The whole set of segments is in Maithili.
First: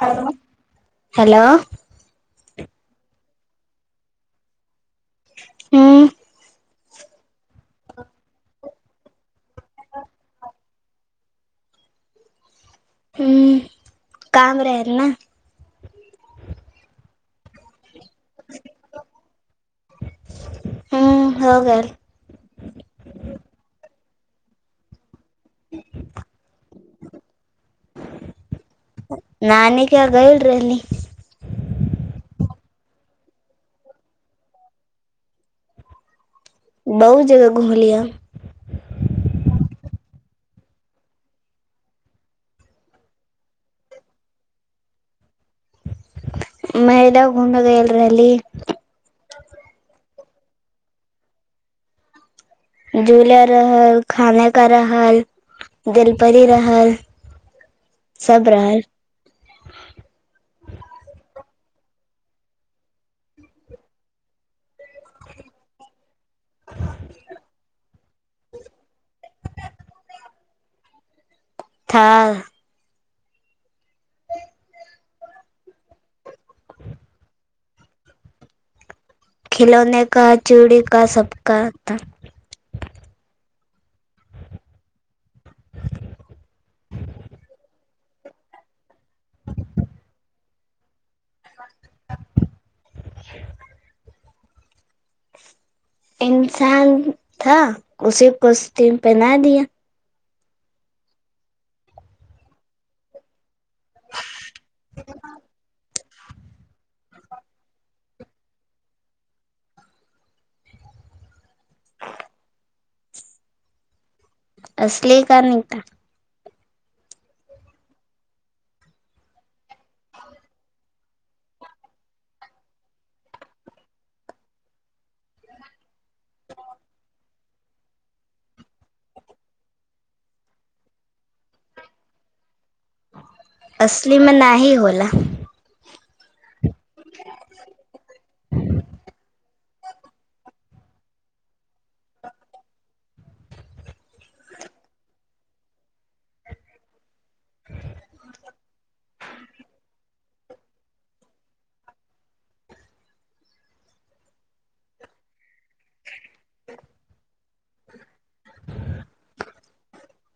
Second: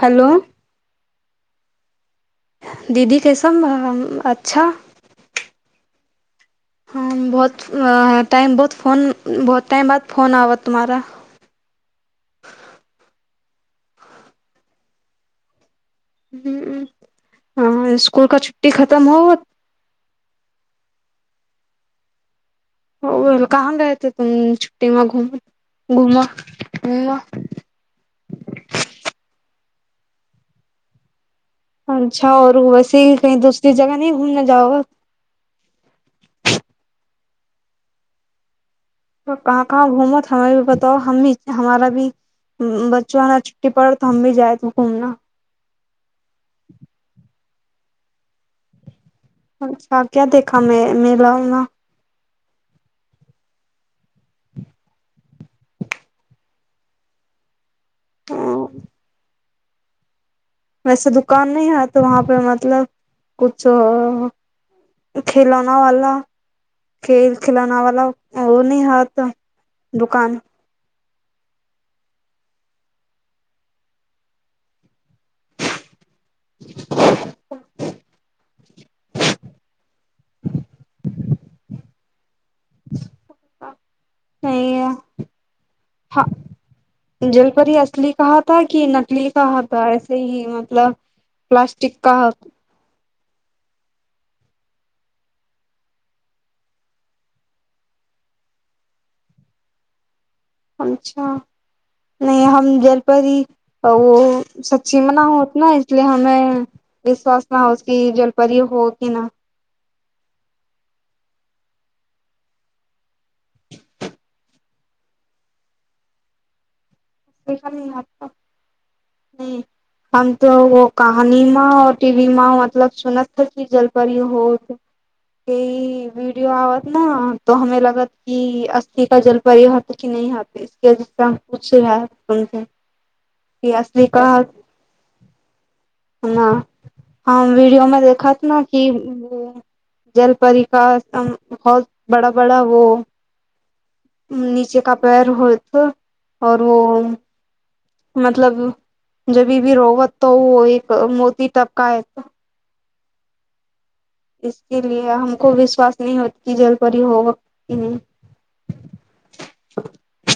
हेलो हेलो दीदी कैसन अच्छा हँ हँ बहुत टाइम बहुत फोन बहुत टाइम बाद फोन आवा तुम्हारा हं काम रहे ना हं इसकुल का छुटी खतम होवत हूँ हो गेल ओ कहाँ गए थे तुम छुट्टी में घूम घूम घूम नानी कऽ गैल रहली अच्छा और वैसे कही दूसरी जगह नहि घूमने जाओगे बहुत जगह घुमलियैन त कहाँ कहाँ घूमो तऽ हमरा भी बताओ हम भी हमारा भी बच्चा छुट्टी पड़त तऽ हम भी जाय घूमना मैदा घुम गेल रहली अच्छा क्या देखा मे मेेला ओना झूल रहल खाने का रहल जलपरी रहल सब उला रहल वैसे दुकान नहि हय तऽ वहाँ पे मतलब कुछो खेलौना वाला खेल खिलौना वाला ओ न ह त दुकान था [inaudible] [inaudible] खिलौने का चूड़ी का सबका था [inaudible] जलपरी असली कहाथा कि नकली कहाथा ऐसे ही मतलब प्लास्टिक का हक [inaudible] इन्सान था उसी कॉस्ट्यूम पेहना दिया अच्छा, नै हम जलपरी ओ सच्ची मना होत ने इस्लिये हमे विश्वास न होस कि जलपरी हो कि न। असली का नहि देखली ह कि हम तो ओ कहानी म टिवी म मतलब सुनत जल पर होत क वीडियो आबत ने तऽ हमे लगत कि असलि का जलपरी रहत [unintelligible] कि असली का में नाही होला हम वीडियो मे देखत ने कि जलपरि का एकदम बहुत बड़ा बड़ा वो नीचे का पैर होत ओर वो मतलब जबी भी रोब तऽ ओ एक मोती तबका ह इस्लिए हमको विश्वास नहि होत कि जल परी हो कि नहि।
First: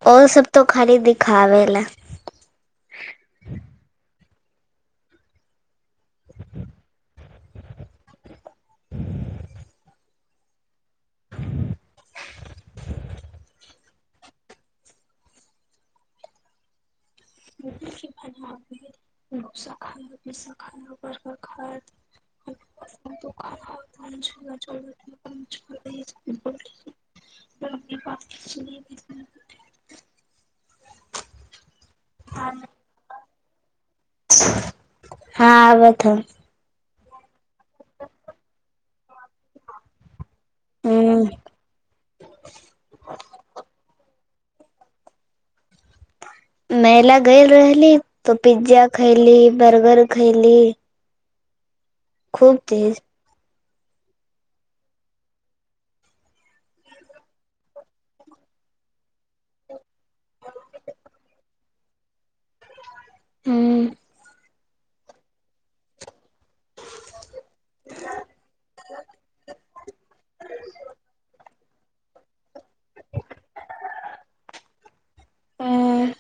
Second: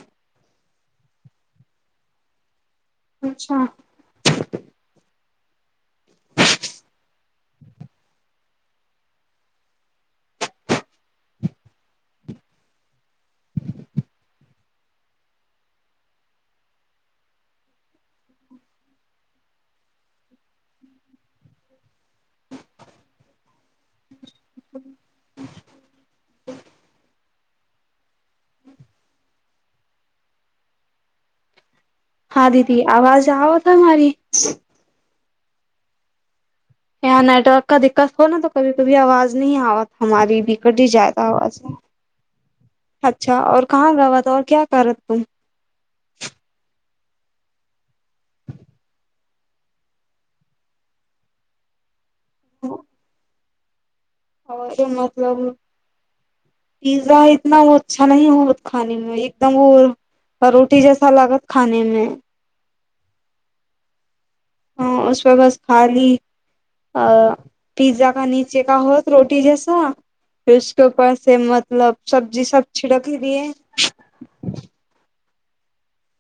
ओर सभ तो खाली दिखाब लए अच्छा। ह [inaudible] भलास खाया खाया [unintelligible] खायत [unintelligible] अपने पास ह दीदी आवाज आब तऽ हमारी हँ आबत है यहाँ नेटवर्क कभी दिक्कत हो ने तऽ कभी कभी आवाज नहि आवत हमार भी कटी जाय हम्म त आवाज अच्छा और कहाँ गवा तऔर क्या कर तु मेला गेल रहली तो पिज्जा खैली बर्गर खैली खूब तेज। ओ मतलब पिज्जा इतना अच्छा नहि खाने मे एकदम ओ आ रोटी जैसा लागत खानेमे हूँ। ह, उसमे बस खाली औ पिज्जा का नीचे होत रोटी जैसा इसके उसके ऊपर से मतलब सब्जी सभ छिड़क दियै ह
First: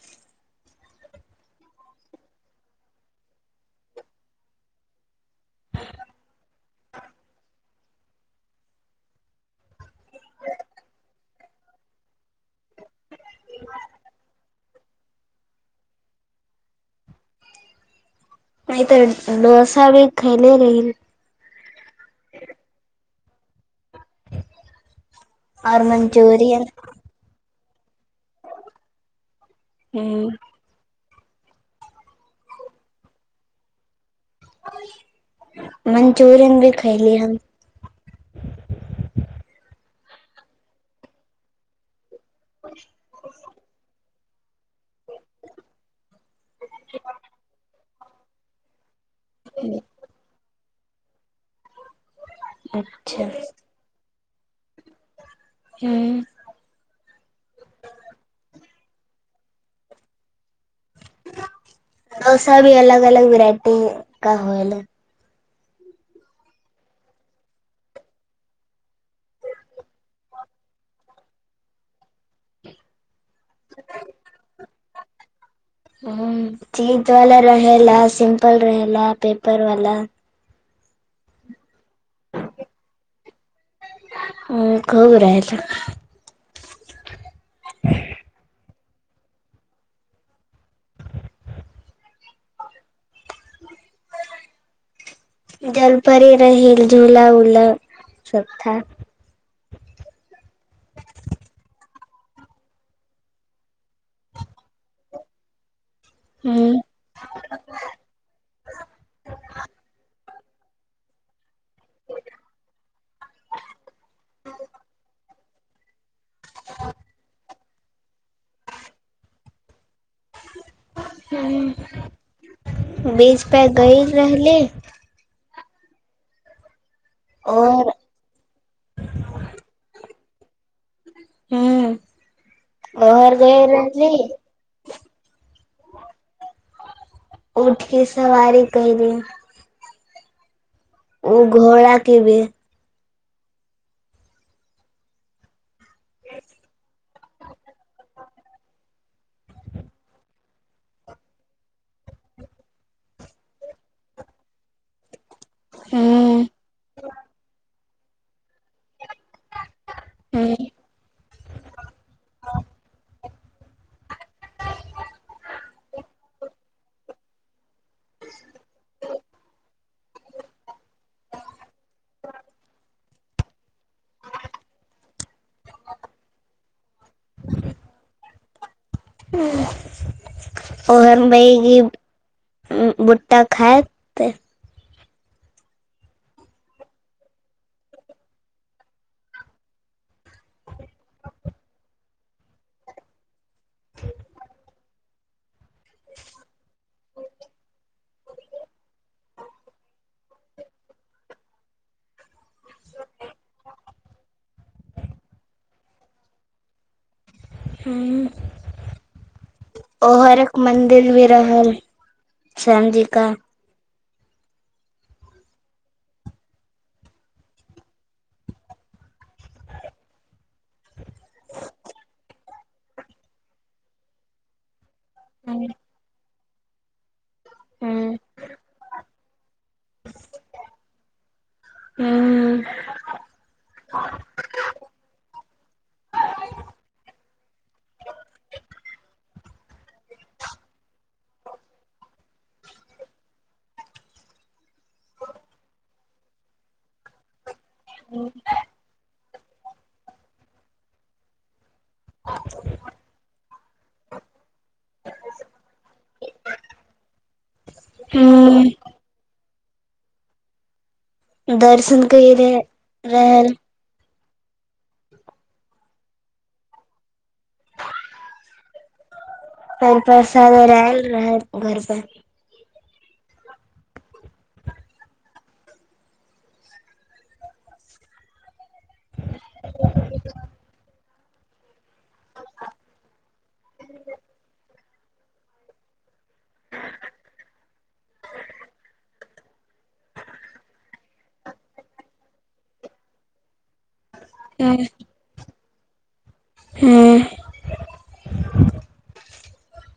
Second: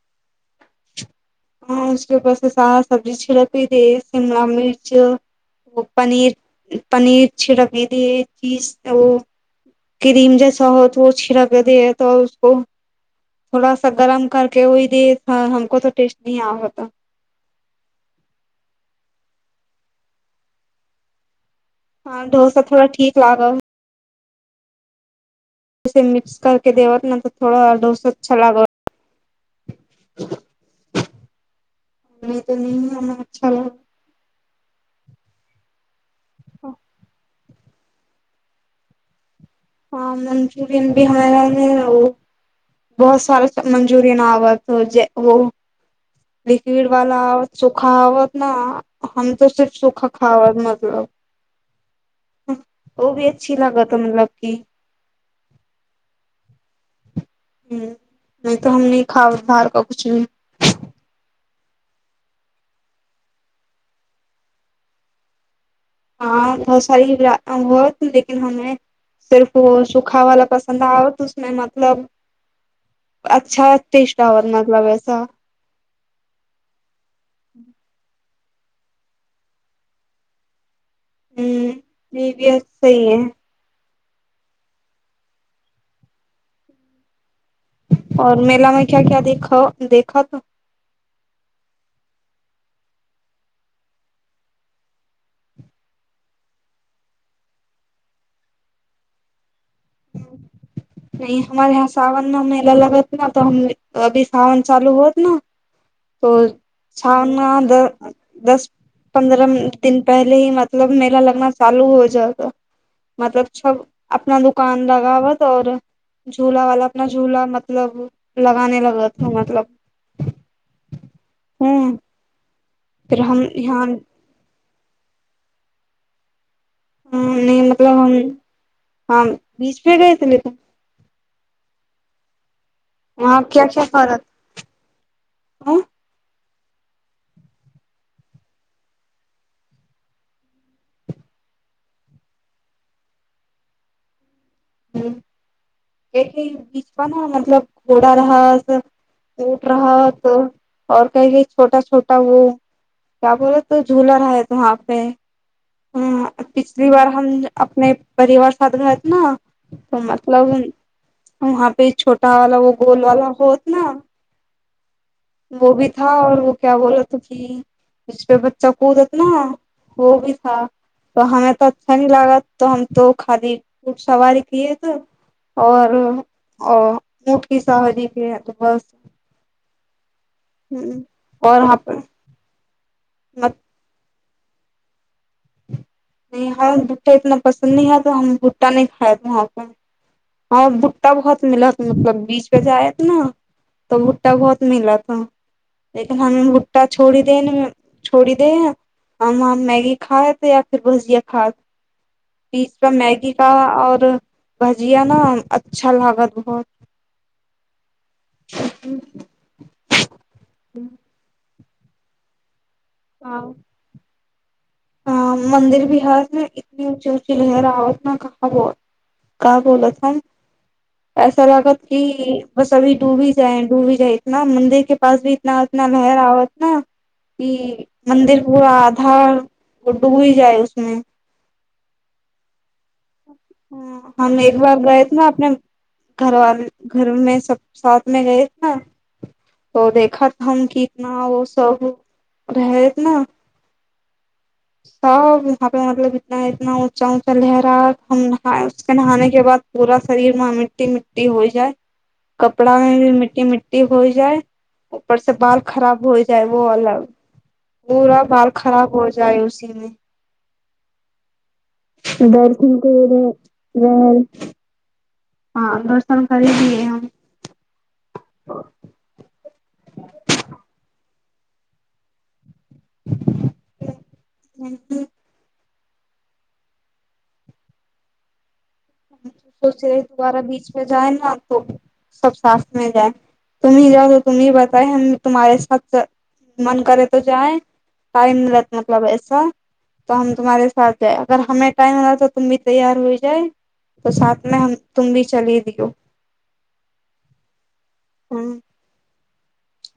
हँ उसके बास से सारा सब्जी छिड़की देव शिमला मिर्च ओ पनीर पनीर छिड़की दै चीज आ क्रीम जैसा होत वो छिड़क कर देत उसको थोड़ा सा गरम करके ओहि द हमकोऽ टेस्ट नहीं आबत नहि तऽ नस भी खइल रै ह ढोसा थोड़ा ठीक लागल और जे मिक्स मंचूरियन करके देबत न तऽ थोड़ा डोस अच्छा लागल नहि। तऽ नहि हमरा अच्छा लाग मचुरियन भी खयली हम ह मचूरियन भी हमरा लागे रहै बहुत सारा मंचूरियन आबत तजेऽ हो जे वो लिक्विड वाला आबत सूखा बत न हम तो सिर्फ सूखा खावत मतलब ओ अच्छा भी अच्छी लागतनी मतलब कि ह ह नहि तऽ हम नहि खाब बाहर का कुछ भी डोसा भी अलग अलग वेराइटी का होल ह बहुत सारी बहुत लेकिन हमे सिर्फ सूखा पसन्द आबत उसमेमतलब अच्छा आत मतलबैस [unintelligible] हूँ चीज वाला रहेला सिम्पल रहेला पेपर वाला हूँ [unintelligible] भी सस सही है ओ कबराति और मेला मे क्या क्या देखा देखतऽह जल परे रहिए झूला उला सबथा ह [unintelligible] नहि हमारे यहाँ सावन म मेल लगत न तऽ हम अभी सावन चालू होत न [inaudible] तो हम्म [inaudible] छानादर [unintelligible] मतलब छब अपना दुकान लगावत और झूला वाला अपना झूला मतलब लगे लगा मतलब ह फिर हम बीचपे यहाँ गई रहली नहि और मतलब हम बीचपे गए छल हूँ। आँ का करत। उठ सवारी कली ओ घोडा के बीच पर नहि मतलब घोड़ रास ऊट रहत और कई कही छोटा छोटा ओ। कह बोलो तो झूला रहै त वहाँ पे ह पिछली बार हम अपने परिवार साथ रहैथ न त मतलब वहाँ पे छोटा वाला वो गोल वाला होत न [unintelligible] जिसपे बच्चा कूदत नै व भी था त हमे तो अच्छ न लागत तो हम तो खाली [unintelligible] सवारी [unintelligible] ओ हम्म, हम और बह वहाँ कि पे भुट्टा मत खात। नहि हम भुट्टा इतना पसन्द, नहि हम भुट्टा नहि खाये वहाँ पर। हँ, बुट्टा बहुत मिलत मतलब बीचपे जायत ने त भुट्टा बहुत मिल लेकिन हमे भुट्टा छोड़ी देन छोड़ी दे है हम मैगी खा हेतै फर भजिया खाद पीज कऽ मैगी का आऔर भजिया ने अच्छा लागत बहुत। हू। ओ हरेक मंदिर भी रहल सजी हँ। मंन्दिर बिहारमे इतनी ऊँची ऊँची लै रावत ने कहाँ बहुत बोलत ह। ऐसा लागत कि बस अभी डूबी जाए डूबी जाए इतना मन्दिर के ह [unintelligible] ई मंन्दिर पूरा आधा डूबी जाइ छ [unintelligible] [unintelligible] घरव घरमे सब साथ में गए थे तो देखत हम कितना ओ [inaudible] सब रहत ने सब वहाँ पे मतलब इतना ह इतना ऊँचा ऊचा लहरा हम ख उसके नहाने के बाद पूरा शरीर व मिट्टी मिट्टी हो जाए कपड़ा में भी मिट्टी मिट्टी हो जाइ ऊपर से बाल खराब हो जाए वो अलग [inaudible] पूरा बाल खराब हो जा [inaudible] दर्शन कई उीमे रहे दर्ख रहल [unintelligible] हँ दर्शन कर दिये हम पान प्रसाद आयल रहै घर पर [inaudible] सोच रह दुोबारा बीच प जाए न सब साथ मे गए [unintelligible] तुम्ही जाए त तुमही बताए हम तुम्हहारे साथ मन करे तो जाय टाइम म रहत मतलब ऐसा त हम तुम्हारे साथ जाए अगर हमे टाइम रह तुम भी तैयार होइ जाए त साथमे तुम भी चली दियौ ह ह [inaudible]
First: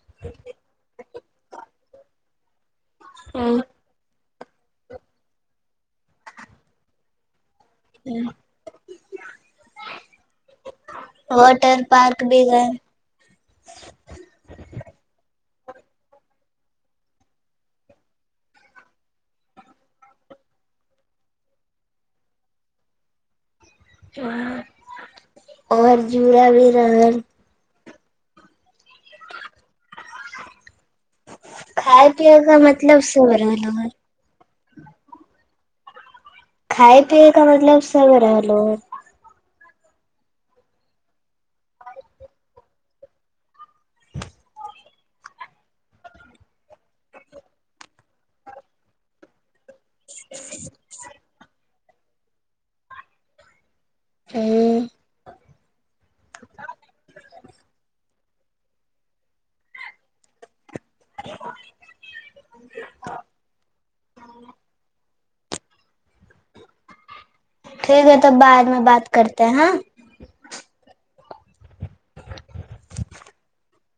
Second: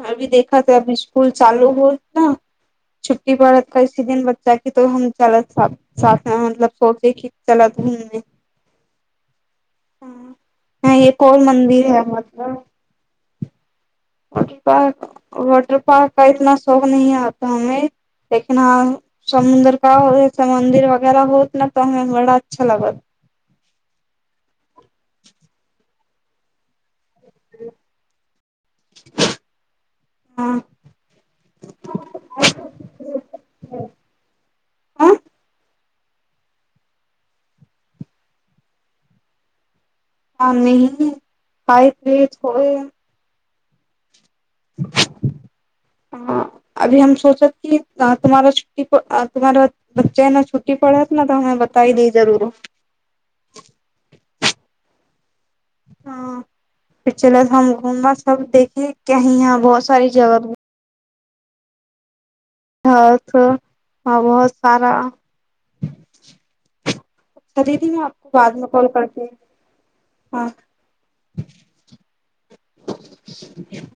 अभी देखा त अभी स्कूल चालू होत न छुट्टी पड़ा कैसी दिन बच्चा क तो हम च सा मतलब सोचे क चल घूमने [inaudible] आइ ए कोन वाटर मन्दिर है पार्क भी गए वटर पार्क वाटर पार्क क इतना शौक न आता हमे देखना समुद्र क हो मंन्दिर वगैरह होत न त हमे बड़ा अच्छा लागत [unintelligible] और जुड़ा भी रहल [inaudible] हँ खाय पियए का मतलब सब बर ल खाइ पियएै क मतलब सब रहलो [unintelligible] [unintelligible] ह अभी हम सोचत की तुम्हारा छुट्टी अ तुम्हारा बच्चे न छुट्टी पड़ैत ने तऽ हम बताइ दी जरुर [unintelligible] ह [unintelligible] हम घूमब सब देखे की यहाँ बहुत सार जगह ह तो आ बहुत सारा [inaudible] अच्छ दीदी में ठीक है आपको तब बादमे बाद में कॉल बात करती करते हैं हाँ। हु [inaudible]